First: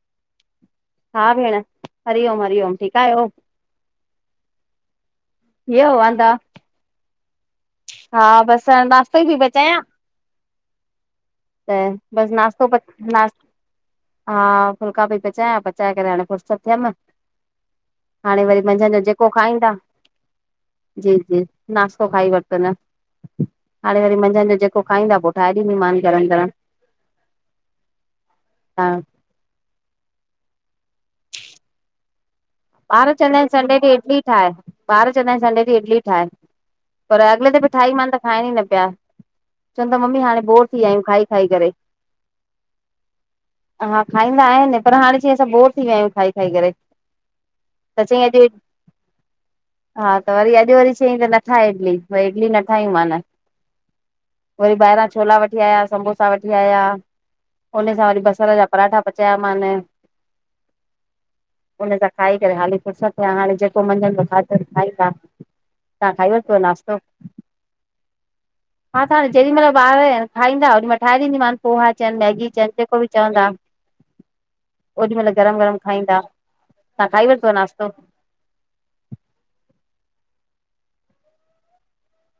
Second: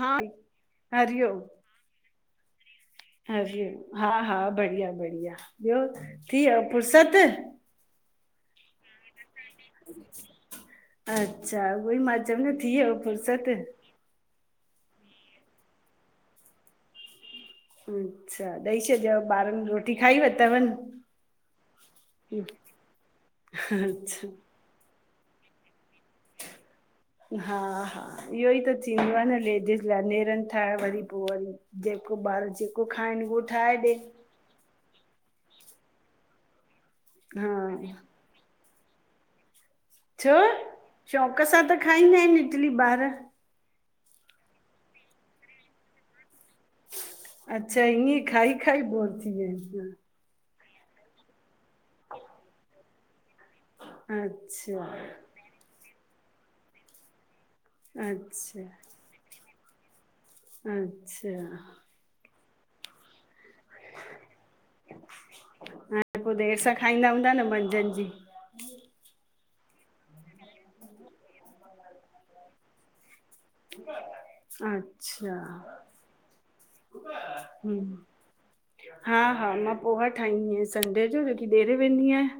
हा हा हरिओम भेण! हरिओम- हरिओम ठीकु आहियो हरिओम! हा -हा बढ़िया- बढ़िया थी ॿियो वियव वांदा थी वियव फुर्सत? हा बसि हाणे नाश्तो ई थी पई पचायां। अच्छा त उहोई मां बसि चयम न नाश्तो थी वियव नाश् फुरसत? हा फुल्का पई पचायां, पचाए करे हाणे फुर्सत थियमि। हाणे अच्छा वरी ॾेई मंझंदि जो जेको छॾियव ॿारनि खाईंदा रोटी खाई वरितनि? जी- जी नास्तो खाई वरितनि। हाणे वरी अच्छा मंझंदि जो जेको खाईंदा पोइ ठाहे ॾिदी मान गरमु-गरमु। हा- हा इहो ई त हा थींदो आहे न लेडिस या नेरनि ठाहे वरी पोइ वरी, जेको ॿार जेको ॿार खाइनि चवंदा उहो आहिनि ठाहे संडे ॾींहुं ॾे इडली ठाहे ॿार चवंदा आहिनि संडे ॾिह इडली ठाहे, पर अॻले हा दफ़े ठाहीमान त खाइन ई न पिया। चवनि था मम्मी छो हाणे बोर थी विया आहियूं खाई शौक़ -खाई सां त करे। खाईंदा आहिनि इडली ॿार हा खाईंदा आहिनि पर हाणे चवनि असां बोर थी विया आहियूं खाई खाई करे। अच्छा त इअं, चईं अॼु खाई -खाई बोर थी वयस। हा त वरी अॼु वरी चयईं त न ठाहे इडली। भई इडली न ठाहियूं मान। वरी अच्छा ॿाहिरां छोला छोला वठी आयां, समोसा वठी आया, उन सां वरी बसर अच्छा जा पराठा पचाया मान अच्छा हिननि त खाई करे फुरसत थिया हाणे जेको मझंदि जो खाधनि खाईंदा। रोटी देरि सां खाईंदा हूंदा न मंझंदि जी। हा त जेॾी मइल ॿार अहिनि खाईंदा ओॾी महिल ठाहे ॾींदीमानि पोहा चवनि मैगी चवनि जेको बि चवंदा। ओॾी मइल गरम गरम खाईंदा। तव्हां खाई वरितव नाश्तो ह्म। [unintelligible] हा। हा। मां पोहा ठाहींदी आहियां। संडे जो जेकी ॿाहिरि वेंदी आहियां।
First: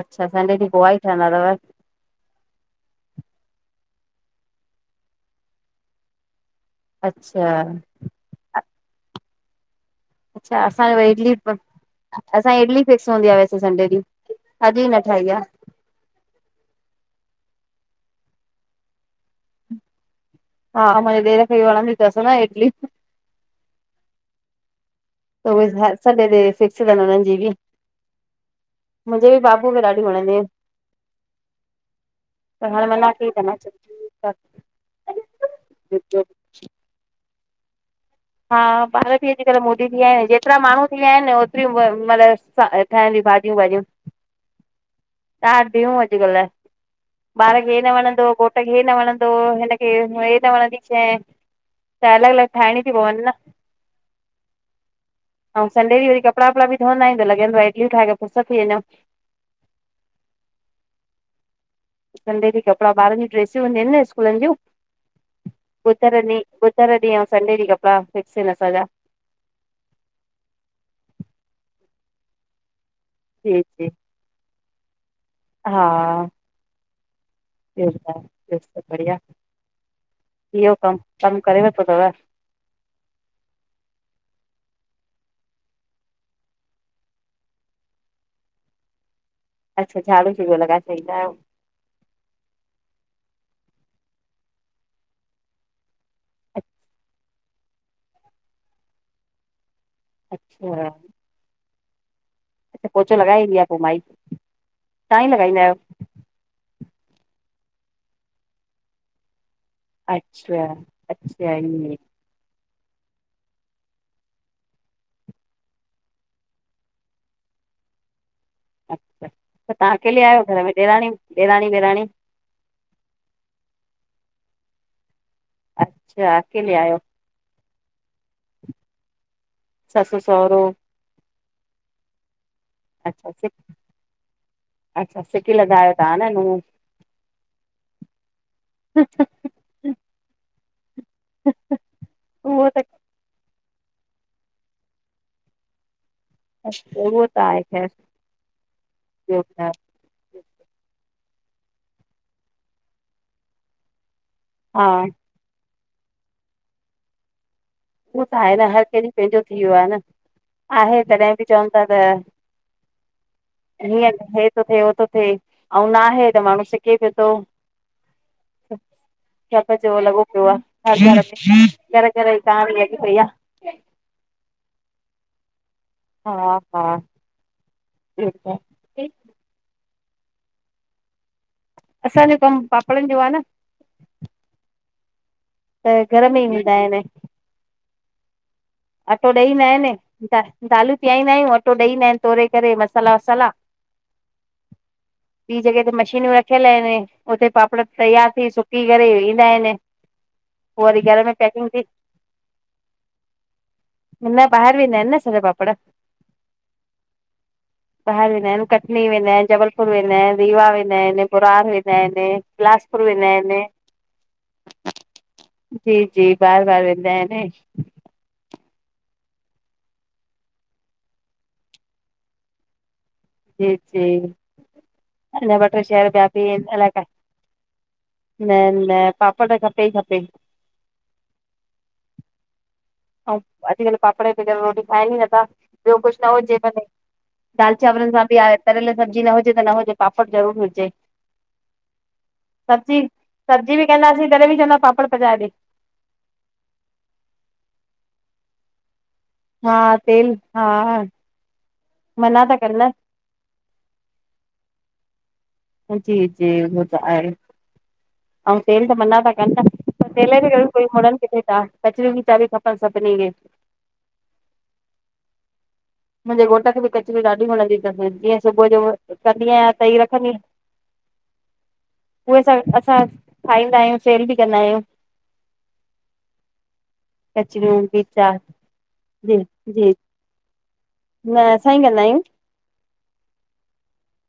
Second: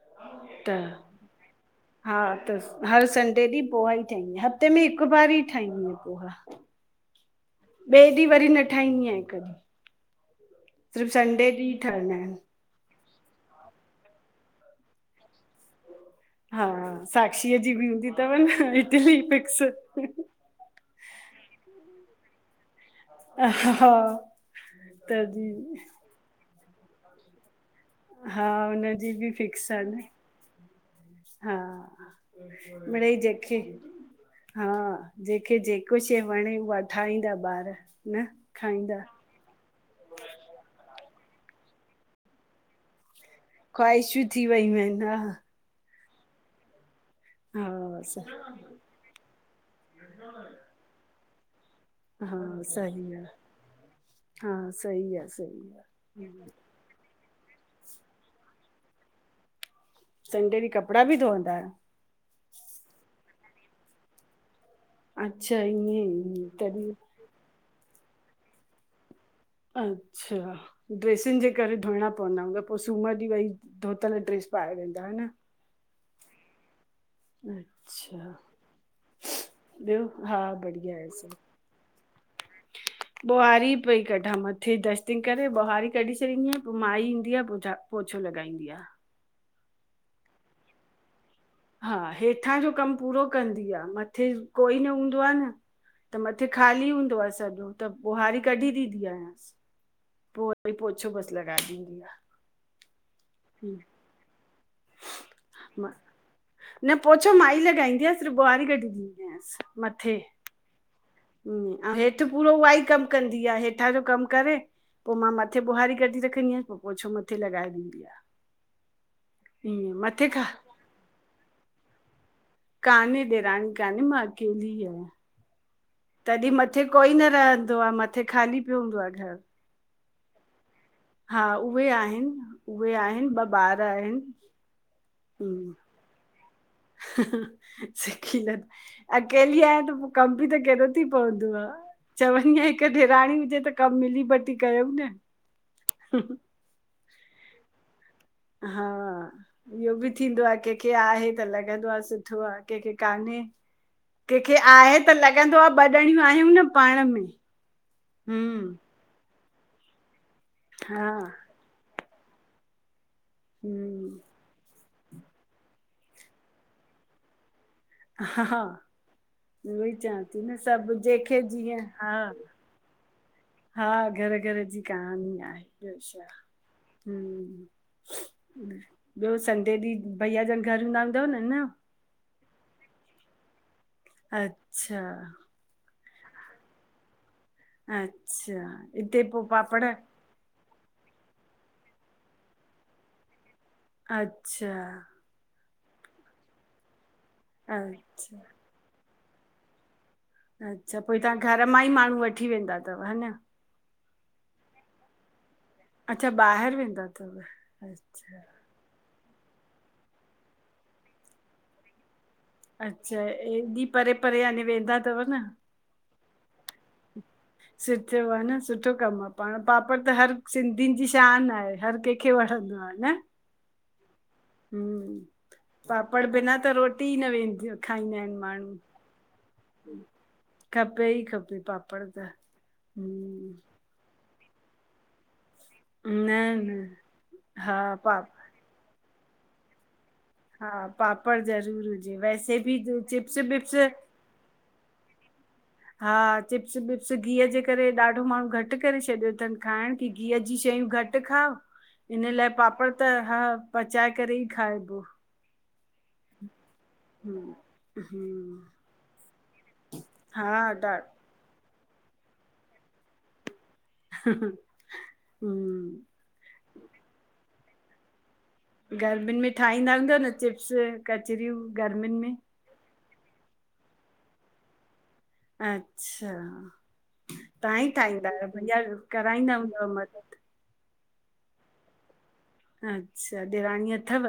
अच्छा संडे ॾींहुं त पोहा ई ठहंदा तव? हा। त हर संडे ॾींहुं पोहा ई ठाहींदी आहियां। हफ़्ते में हिकु बार ई ठाहींदी आहियां पोहा। अच्छा। ॿिए ॾींहुं वरी न ठाहंदीयां हिकु। अच्छा। असांज इडली बस ठहंदा आहिनि असां इडली। फिक्स हूंदी आ। वैसे संडे ॾींहुं अॼु ई न ठाही आ। हा। साक्षीअ जी बि हूंदी तव न इडली फिक्स। हा। माजे ॾेर खे बि वणदी तस न इडली। हा। हा। तॾहिं। सन्डे ॾीह फिक्स तन उननि जी बी। हा। उनजी बि फिक्स खे आ ॾाढी न वणंदी आहिनि हा। पर हाणे मना मिॾई कई अथनि जेखे हा जेखे जेको शइ अचो। वणे उहा। ठाहींदा ॿार। न हा। खाईंदा ॿार बि अॼुकल्ह मोदी थी विया आहिनि। जेतिरा माण्हू थी विया आहिनि। होतरईयू मदरसा। ठहदियू भाॼियूं वांॼियूं ख़्वाहिशूं थी वयूं आहिनि हा तज़ियू [unintelligible] अॼुकल्ह ॿार खे हे न वणंदो हा घोट खे हे न वणंदो। तो हिन खे हे न वणंदी शे। हा सही आ। हा सईी आहे। अउ सही आहे सन्डे ॾीहु वरी कपड़ापड़ा बि डुअन्दआ आहिनिूं। त लॻंदो आहे। इडलियु ठाहे रखुं सब थी वेन्दो। सन्डे ॾी कपड़ा बि धोअंदा आहियो? सन्डे ॾी कपड़ा बारण जी ड्रेसियूं हुंदीयु आहिनि न स्कूलनि जूं। अच्छा बुधर ईअं ॾी ईअं तॾहिं बुधर ॾीऐं सन्डे ॾी कपडा फिकस आहेन् असंजा। अच्छा। ड्रेसिनि जे करे धोइणा पवंदा हूंदव। पोइ सूमरु ॾींहुं वई जी जी धोतल ड्रेस। पाए वेदा न। हा। बयो बुदाओ अच्छा बयो सब बढ़िया। ॿियो हा इहो बढ़िया कमु आहे सभु कम करे वतो तव। [inaudible] ॿुहारी पई कढां मथे दस्तिंग करे ॿुहारी कढी छॾींदी आहिां पोइ माई ईंदी आहे पोचा पोचौ लॻाईंदी आ। अच्छा। झाडू जी उो लॻाए छॾीदा आयो? हा। हेठां जो कम पूरो कंदी आ मथे कोई न हूंदो आ न। त मथे ख़ाली हूंदो आ सॼो त ॿुहारी कढी ॾींदी आयस। पोइ उते अच्छा पोछो बस लॻाऐ ॾीदी आ। पोचो लॻाए ईंदी आहे पोइ माई? तव्हां ई लॻाईंदा आहियो? मां न पोछो माई लॻाईंदी आहे सिरफ ॿुहारी कढी ॾींदी आयसि। अच्छा? अच्छा अउ ईअं हेठि पूरो उहा ई कमु कंदी आहे। हेठां जो कमु करे। पोइ मां मथे ॿुहारी कढी रखंदी आहिया पो पोइछो मथे लॻाए ॾींदी आ। अच्छा। त तव्हां ईअं अकेले मथे खा आहियो घर में ॾेराणी ॾेराणी वेराणी। कान्हे ॾेराणी कान्हे मां अकेली ई आहियां। [unintelligible] तॾहिं अकेले मथे आहियो कोई न रहंदो आहे, मथे खाली पियो हूंदो आहे घरु ससु- सउरो हा उहे आहिनि, उहे आहिनि अच्छा ॿ सिक ॿार आहिनि। ता ला न [unintelligible] सि खिलनि [unintelligible] अकेली आहियां, त पोइ कमु बि त केॾो थी पवंदो आहे। चवंदी आहियां उहो त हिक ॾिराणी हुजे त कमु मिली बटी कयऊं न? अच्छा उहो त आहे ख़ैर हा, ॿियो ॿुधायो इहो बि थींदो आहे, कंहिंखे आहे त लॻंदो आहे सुठो आह। कंहिंखे कान्हे कंहिंखे हा आहे, त लॻंदो आहे ॿ ॾणियूं आहियूं न पाण में उहो त आहे न, हम्म हर कंहिं ॾींं पंहिंजो थी वियो आहे न आहे हा तॾहिं बि [unintelligible] चवनि था त हम्म हीअर [unintelligible] थिए उह थो थिए, ऐं ना आहे त माण्हू सिके पियो थो। हा छा ता उहो ई चओ लॻो चवां थी पियो न आह। सभु हर घर जंहिंखे में, जीअं हा घर-घर ई वही भईया [unintelligible] हा घर- घर जी कहाणी आहे। ब्यो शा, अ हा हा ह्म इहो त [unintelligible] आहे ॿियो संडे ॾींहुं भइया जनि, घर न हूंदा हूंदव न? असांजो कमु पापड़नि जो आहे न। अच्छा त घर में ई हूंदा आहिनि। अच्छा हिते अटो पो ॾेईं ईंदा पापड़ आहिनि, द दालूं पीहाईंदा आहियूं, अटो ॾेईं ईंदा आहिनि तोरे करे, मसाल्हा- वसाल्हा अच्छा ॿी जॻह ते मशीनयूं रखियल आहिनि, उते पापड़ तयार अच्छा थी, सुकी करे ईंदा आहिनि। अच्छा वरी पोइ में तव्हां, घर पैकिंग मां थी ई माण्हू वठी वेंदा तव, हा न न ॿाहिर वेंदा आहिनि न, असांजा पापड़ अच्छा ॿाहिरि वेंदा अथव? ॿाहिरि अच्छा वेंदा आहिनि कटनी वेंदा आहिनि, जबलपुर वेंदा आहिनि रीवा वेंदा आहिनि, बुरार वेंदा आहिनि। बिलासपुर अच्छा वेंदा आहिनि एॾी परे- परे यानि वेंदा थव न जी- जी, बारु- बारु वेंदा आहिनि। सुठो आहे न, सुठो कमु आहे पाण पापड़ त हर सिंधियुनि जी शानु आहे। हर कंहिंखे वणंदो आहे न जी जी [unintelligible] हम्म अञां ॿ टे शयर पापड़ ॿिया बि बिना त आहिनि, लाइ रोटी ई न वेंदी खाईंदा आहिनि माण्हू न- न पापड़ खप त ई खपेनि [unintelligible] खपे ई खपे, पापड़ त ह हम्म अॼ कल्ह पपड़ बिगरु रोटी खाए ई न ॿियो कुझु न हुजे, भ दाल हा चांवरनि पा सां बि आहे तरियल सब्जी न हुजे त न हुजे पापड़ ज़रूर हा हुजेे, पापड़ ज़रूर हुजे वैसे बि सब्जी चिप्स विप्स -सब्जी बि कहंदासीं, तॾहिं बि चवंदा पापड़ पचाए ॾे हा चिप्स- विप्स गीह जे करे, ॾाढो माण्हू घटि करे छॾियो थनि ॾे खाइण हा की तेल गीह जी हा शयूं घटि खाओ, इन मना लाइ था कनि पापड़ न त हा पचाए करे ई खाइबो जी, जी उहो त आहें हम्म अउ हम्म पहेरे त मना था कन ता। त् तेल हा जे करे कोई ॾा मनन किथे था कचरियूं भी चालिऐ खपन सभीनिन खे। हृहृह ह्म्म्अ मुहिंजे घोट खे बि कचरियूं ॾाढी वणंदी तस जीअं सुबह जो गर्मियुनि कंदी में आहयां ठाहींदा तई हूंदव न रखंदी आ, चिप्स कचरियूं गर्मियुनि में उहे सभ असां खाईंदा आहयूं सेल भी कंदा आयूं। अच्छा, तहां कचरियूं ई ठाहींदा खीचा आहयो भैया बि जी कराईंदा जी हूंदव मदद! न असां ई कंदा आयूं। अच्छा, देराणी अथव।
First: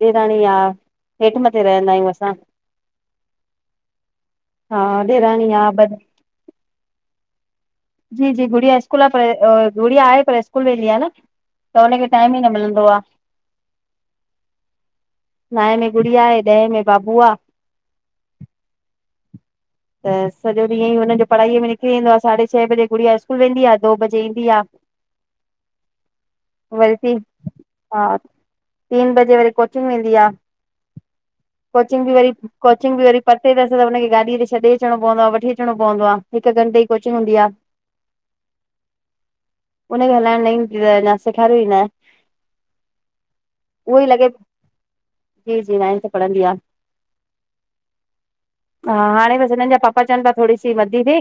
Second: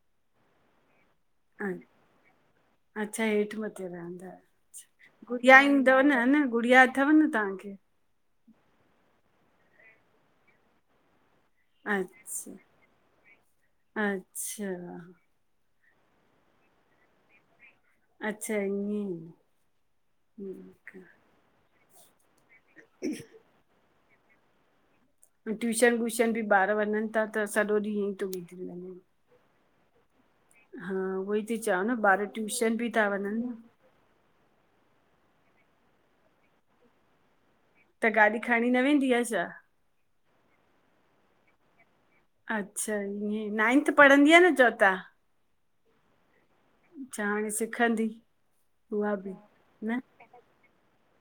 देराणी हां, हेठ मथे अ- रहंदा आहयूं असां। अच्छा हेठ मथे रहंदा आयो हा अच्छा, ॾेराणी गुड़िया आहे ब ईंदव न हन् गुड़िया अथव न ताहांखे। जी, जी गुड़िया स्कूल आह पै गुड़िया आहे पर स्कूल वेंदी आ न। त हुनखे टाइम ई न मिलंदो आहे अच्छा-अच्छा नाऐ में गुड़िया आहे ॾहें में बाबू आ। अच्छा ईए त सॼो ॾीहं ईयइ हुनजो पढ़ाईअ में निकरी वेंदो आ, साढ़े छे बजे गुड़िया स्कूल वेंदी आ दो बजे ईंदी आ। ट्यूशन व्यूशन बि बार वरी वनन ती ता त सॼो ॾीह ईय थो निकरी वञें। हिंनजे वरी को कोचिंग वेंदी आ उहो ई थी चवां न कोचिंग बि ॿार वरी, ट्यूशन कोचिंग बि था वरी वञनि न परते तस त हुनखे गाॾी ते छॾे अचणो पवंदो आह वठी अचणो पवंदो आह हिक घंटे जी कोचिंग हूंदी आ। त गाॾी खणी न वेंदी आ छा। हुनखे हलायण न ईंदी तस अञां सेखारयो ई न आहे। अच्छा ईए, नाइंथ पढ़ंदी आ न चवोता। जी-जी नाइंथ पढ़ंदी आ। अच्छा हाणे सीखंदी हूआ बि! हिनन जा न पापा चवन पया थोड़ी सी वॾी थे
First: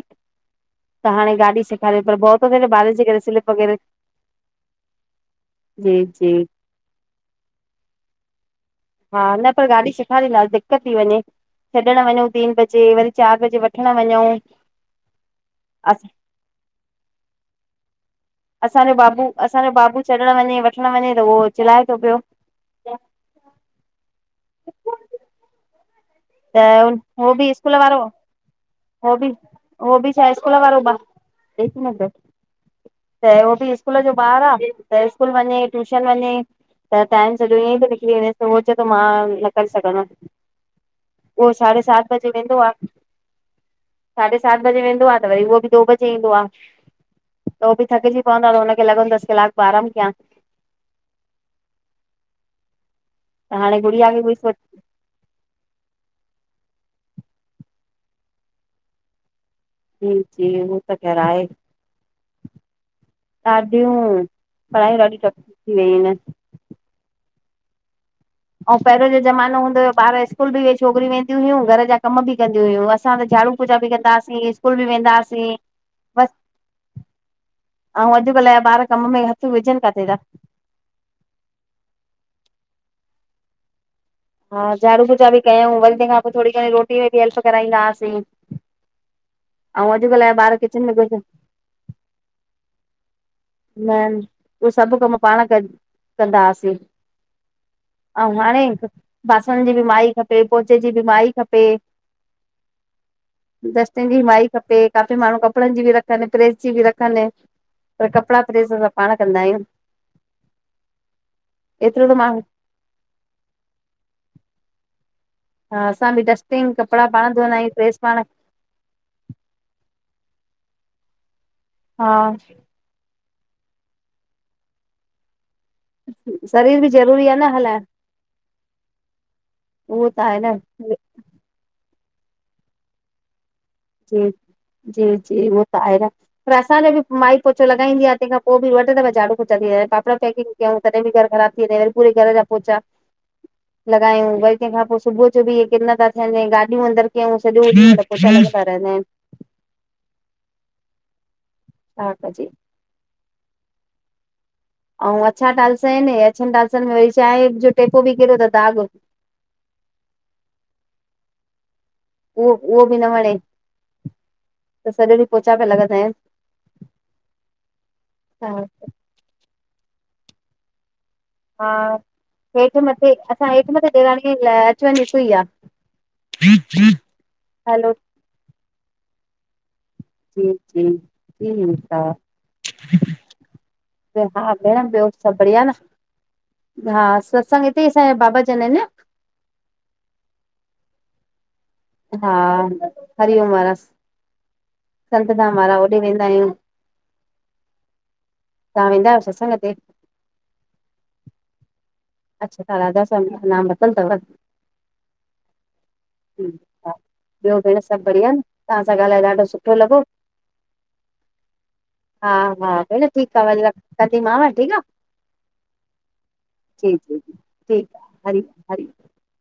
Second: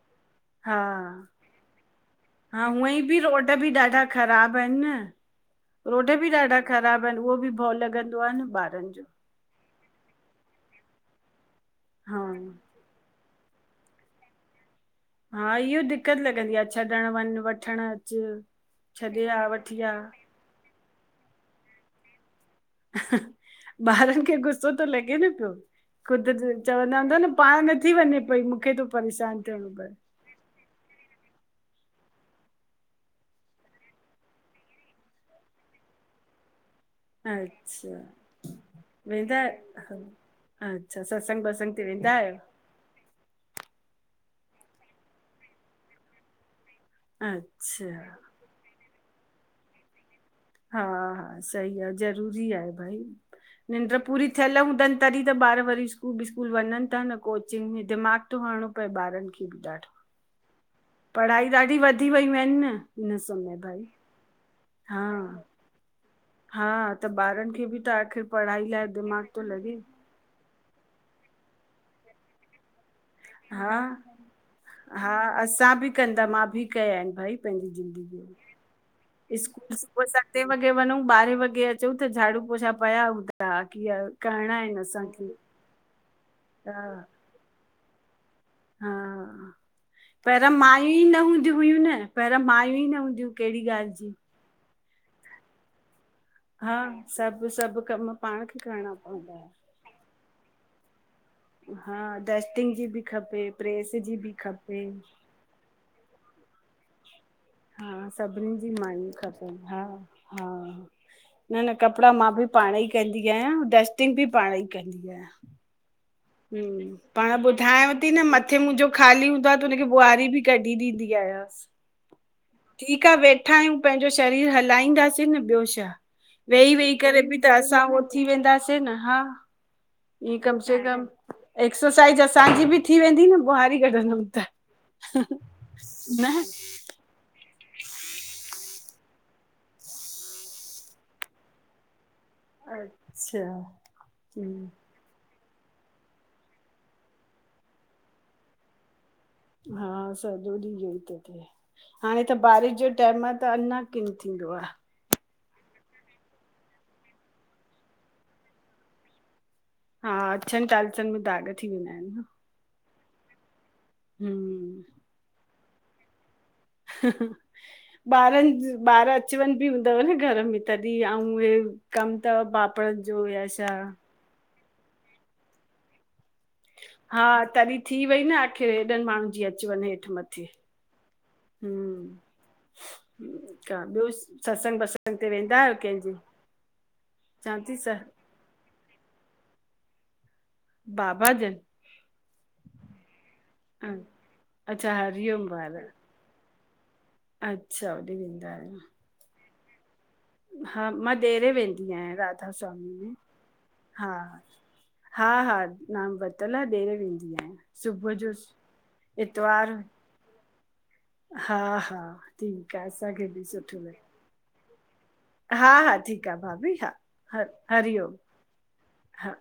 हा त हाणे गाॾी सिखारे पर भओ तो थे हा न हूअं बारिश ई जे बि करे स्लिप रोड बि वग़ैरे ॾाढा ख़राब आहिनि न रोड बि जी-जी ॾाढा ख़राब आयेन उहो बि भओ लंगदो आ न बारन जो हां न त गाॾी सेखारी दांस दिक्कत थी वञे छॾण हा वनऊ तीन बज जे वरी चार बजे वठण वनऊ। हा इय दिक्कत लगंदी आह छॾण वन वठण अच! असांजो छॾे बाबू, आ असायो वठी आ बाबू छॾण वञे वठण वञे त उहो चिल्लाए तो प्यो। अहह्ह बारन खे गुस्सो तो लगे न प्यो। ख़ुद त चवंदा हूंदा न उहो बि पाण स्कूल नथी वारो वञे पई मूखे तो उहो परेशान बि थियणो पए हो भी छा स्कूल वारो बार, एक मिनट बैठ त हो भी स्कूल जो बार आ त स्कूल वञें ट्यूशन वञे। त टाइम सॼो ईंअइ तो अच्छा निकरी वनेस त उहो चए तो मां वेंदा न करे सगदम। अच्छा सत्संग उओ वत्संग साढ़े ते सात वेंदा आहियो बजे वेंदो आ साढ़े सात बजे वेंदो आ त वरी उओ बि दो बजे ईंदो आ त हो अच्छा बि थकजी पव पर हुन खे लगंदो तस क्लाक‌ ॿ आराम कया। हां-हा सही आ ज़रूरी आहे भाई त हाणे निंड्र गुड़िया खे पूरी उहोई थियल हूंदन तॾही त बार वरी स्कूल विस्कूल वञन ता न कोचिंग में दिमाग़ तो हणो पए बारन खे भी ॾाढो। ह्म्म् सही आ न। त घर आए, पढ़ाई ॾाढी वधी वियूं आहिनि न हिन समय भाई ॾाढियूं पढ़ायूं हा ॾाढी टफ थी व्यूह आहिन। हा त ॿारन खे बि त आख़िर पढ़ाई अऊं लाइ पेरों जो दिमाग़ थो ज़मानो लॻे हूंदो होयो, ॿार स्कूल बि वेई छोकरियूं वेंदी हुयूं, घर जा कम बि कंदी हुयूं, असां असां त झाड़ू पोचा हा बि कंदासी स्कूल बि वेंदा हा आसीं असां बि कंदा बस मां बि कया आहिनि भाई पंहिंजी अऊं ज़िंदगीअ में अॼकल जा ॿार कम में हथ स्कूल विझन सुबुह काथे त। सते वॻे वञूं ॿारे वॻे अचूं त झाड़ू पोछा पया हूंदा हा की हा हा झाड़ू पोचा बि कयऊं वरी तेंखां पो थोड़ी घणी हा रोटी में बि हेल्प कराईंदा आसीं। हा अऊं अॼुकल जा ॿार किचन में सिर्फ त हुयूं न पहरिया मायूं ई न हूंदियूं। कहिड़ी ॻाल्हि जी न उओ सब कम पाण कन कंदा आसी, हा सभु सभु कम अऊं पाण खे हाणे करणा पवंदा हुआ। बासण जी बि माई खपे पोचे जी बी मांंई खपे। पे, हा डस्टिंग जी बि खपे प्रेस डस्टिंग जी बि माई खपे, काफी माण्हू कपड़न जी बि र त न प्रेस जी बि रखन। हुनजी मांई खपन हा हा न न एतिरो कपड़ा त मां माण्हू बि पाण ई कंदी आयां डस्टिंग बि पाण ई कंदील आया। हा असां बि टेस्ट हम्म, पाण ॿुधायांव ती न म हथ मुंजो ख़ाली हूंदो आ त हुनखे ॿुहारी बि कढी ॾींदी आयांस। हा। ठीक आ वेठा आयूं, पैंजो शरीर हलाईंदासीं न ॿियो छा। वेही शरीर बि वेही करे ज़रूरी आहे बि न त असां हलाइण हो थी वेंदासीं न हा उओ त ईअं आहे न। कम एक्सरसाइज़ असांजी बि थी वेंदी न ॿुहारी कढंदम जी त, जी जी उहो त आहे न पर असांजो बि माई पोछो लॻाईंदी आ तेंखां पो बि वरी ॿ टे दफा झाड़ू पोचा थी वेंदा, पापड़ पैकिंग कयूं, तॾी बि घर ख़राब थी वने, पूरे घर जा पोचा अच्छा लॻायूं, वरी तेंखा पो सुबु कुछ बि किन ता थियन, गाॾियूं अंदर कयूं, सॼो किन ता थियन पोंचा लगंदा रहंदा आईन। हा सॼो ॾींह इहो ई तो थे, छा हाणे त कजे बारिश जो टाइम आ त अञा किन थींदो आ। आऊं अछा टाईल्स आहिनि, अछनि टालसनि में वरी छाए जो टेपो बि किरयो त दाग। हा अछनि टायलसन में दाग थी वेंदा आहिन न। उहो उहो बि न वणे, हम्म। त सॼो ॾींहुं पोचा पिया लॻंदा आहिनि। ॿारनि ॿार अच वञु बि हूंदव न घर में। तॾहिं आऊं इहे हा कमु त पापड़नि जो या छा ण [unintelligible] चंड हिक ही आ। हा तॾी हलो थी वई न आख़िर हेॾनि माण्हुनि जी अच वञु हे ठ मथे, जी जी जी ठीकु आहे हम्म। क आ ॿियो हा भेण सत्संग ॿियो बत्संग ते सभु वेंदा बढ़िया न आहियो कंहिंजे? हा चवां सत्संग थी हिते ई स असांजा बाबा जन आहिनि। बाबा जन। हा हरिओम वारा, अच्छा हरिओम संतधाम वारा होॾे वेंदा आहियूं। अच्छा होॾे वेंदा तव्हां वेंदा आहियो सत्संग ते? हा मां ॾेरे वेंदी आहियां राधा अच्छा तव्हां स्वामी राधा में जो नाम वरितलु हा। अथव हा -हा, नाम वरतल आ ठीकु डेरे वेंदी आहे आहियां, ॿियो भेण सभु सुबुह बढ़िया जो न तव्हां सां ॻाल्हाए ॾाढो इतवार सुठो लॻो हा -हा ठीकु आ असांखे बि सुठो ल जी मां ठीकु आ? हा -हा ठीकु आ भाभी हा जी जी जी हर ठीकु हरिओम आ हरि ओम हरि ओम हा।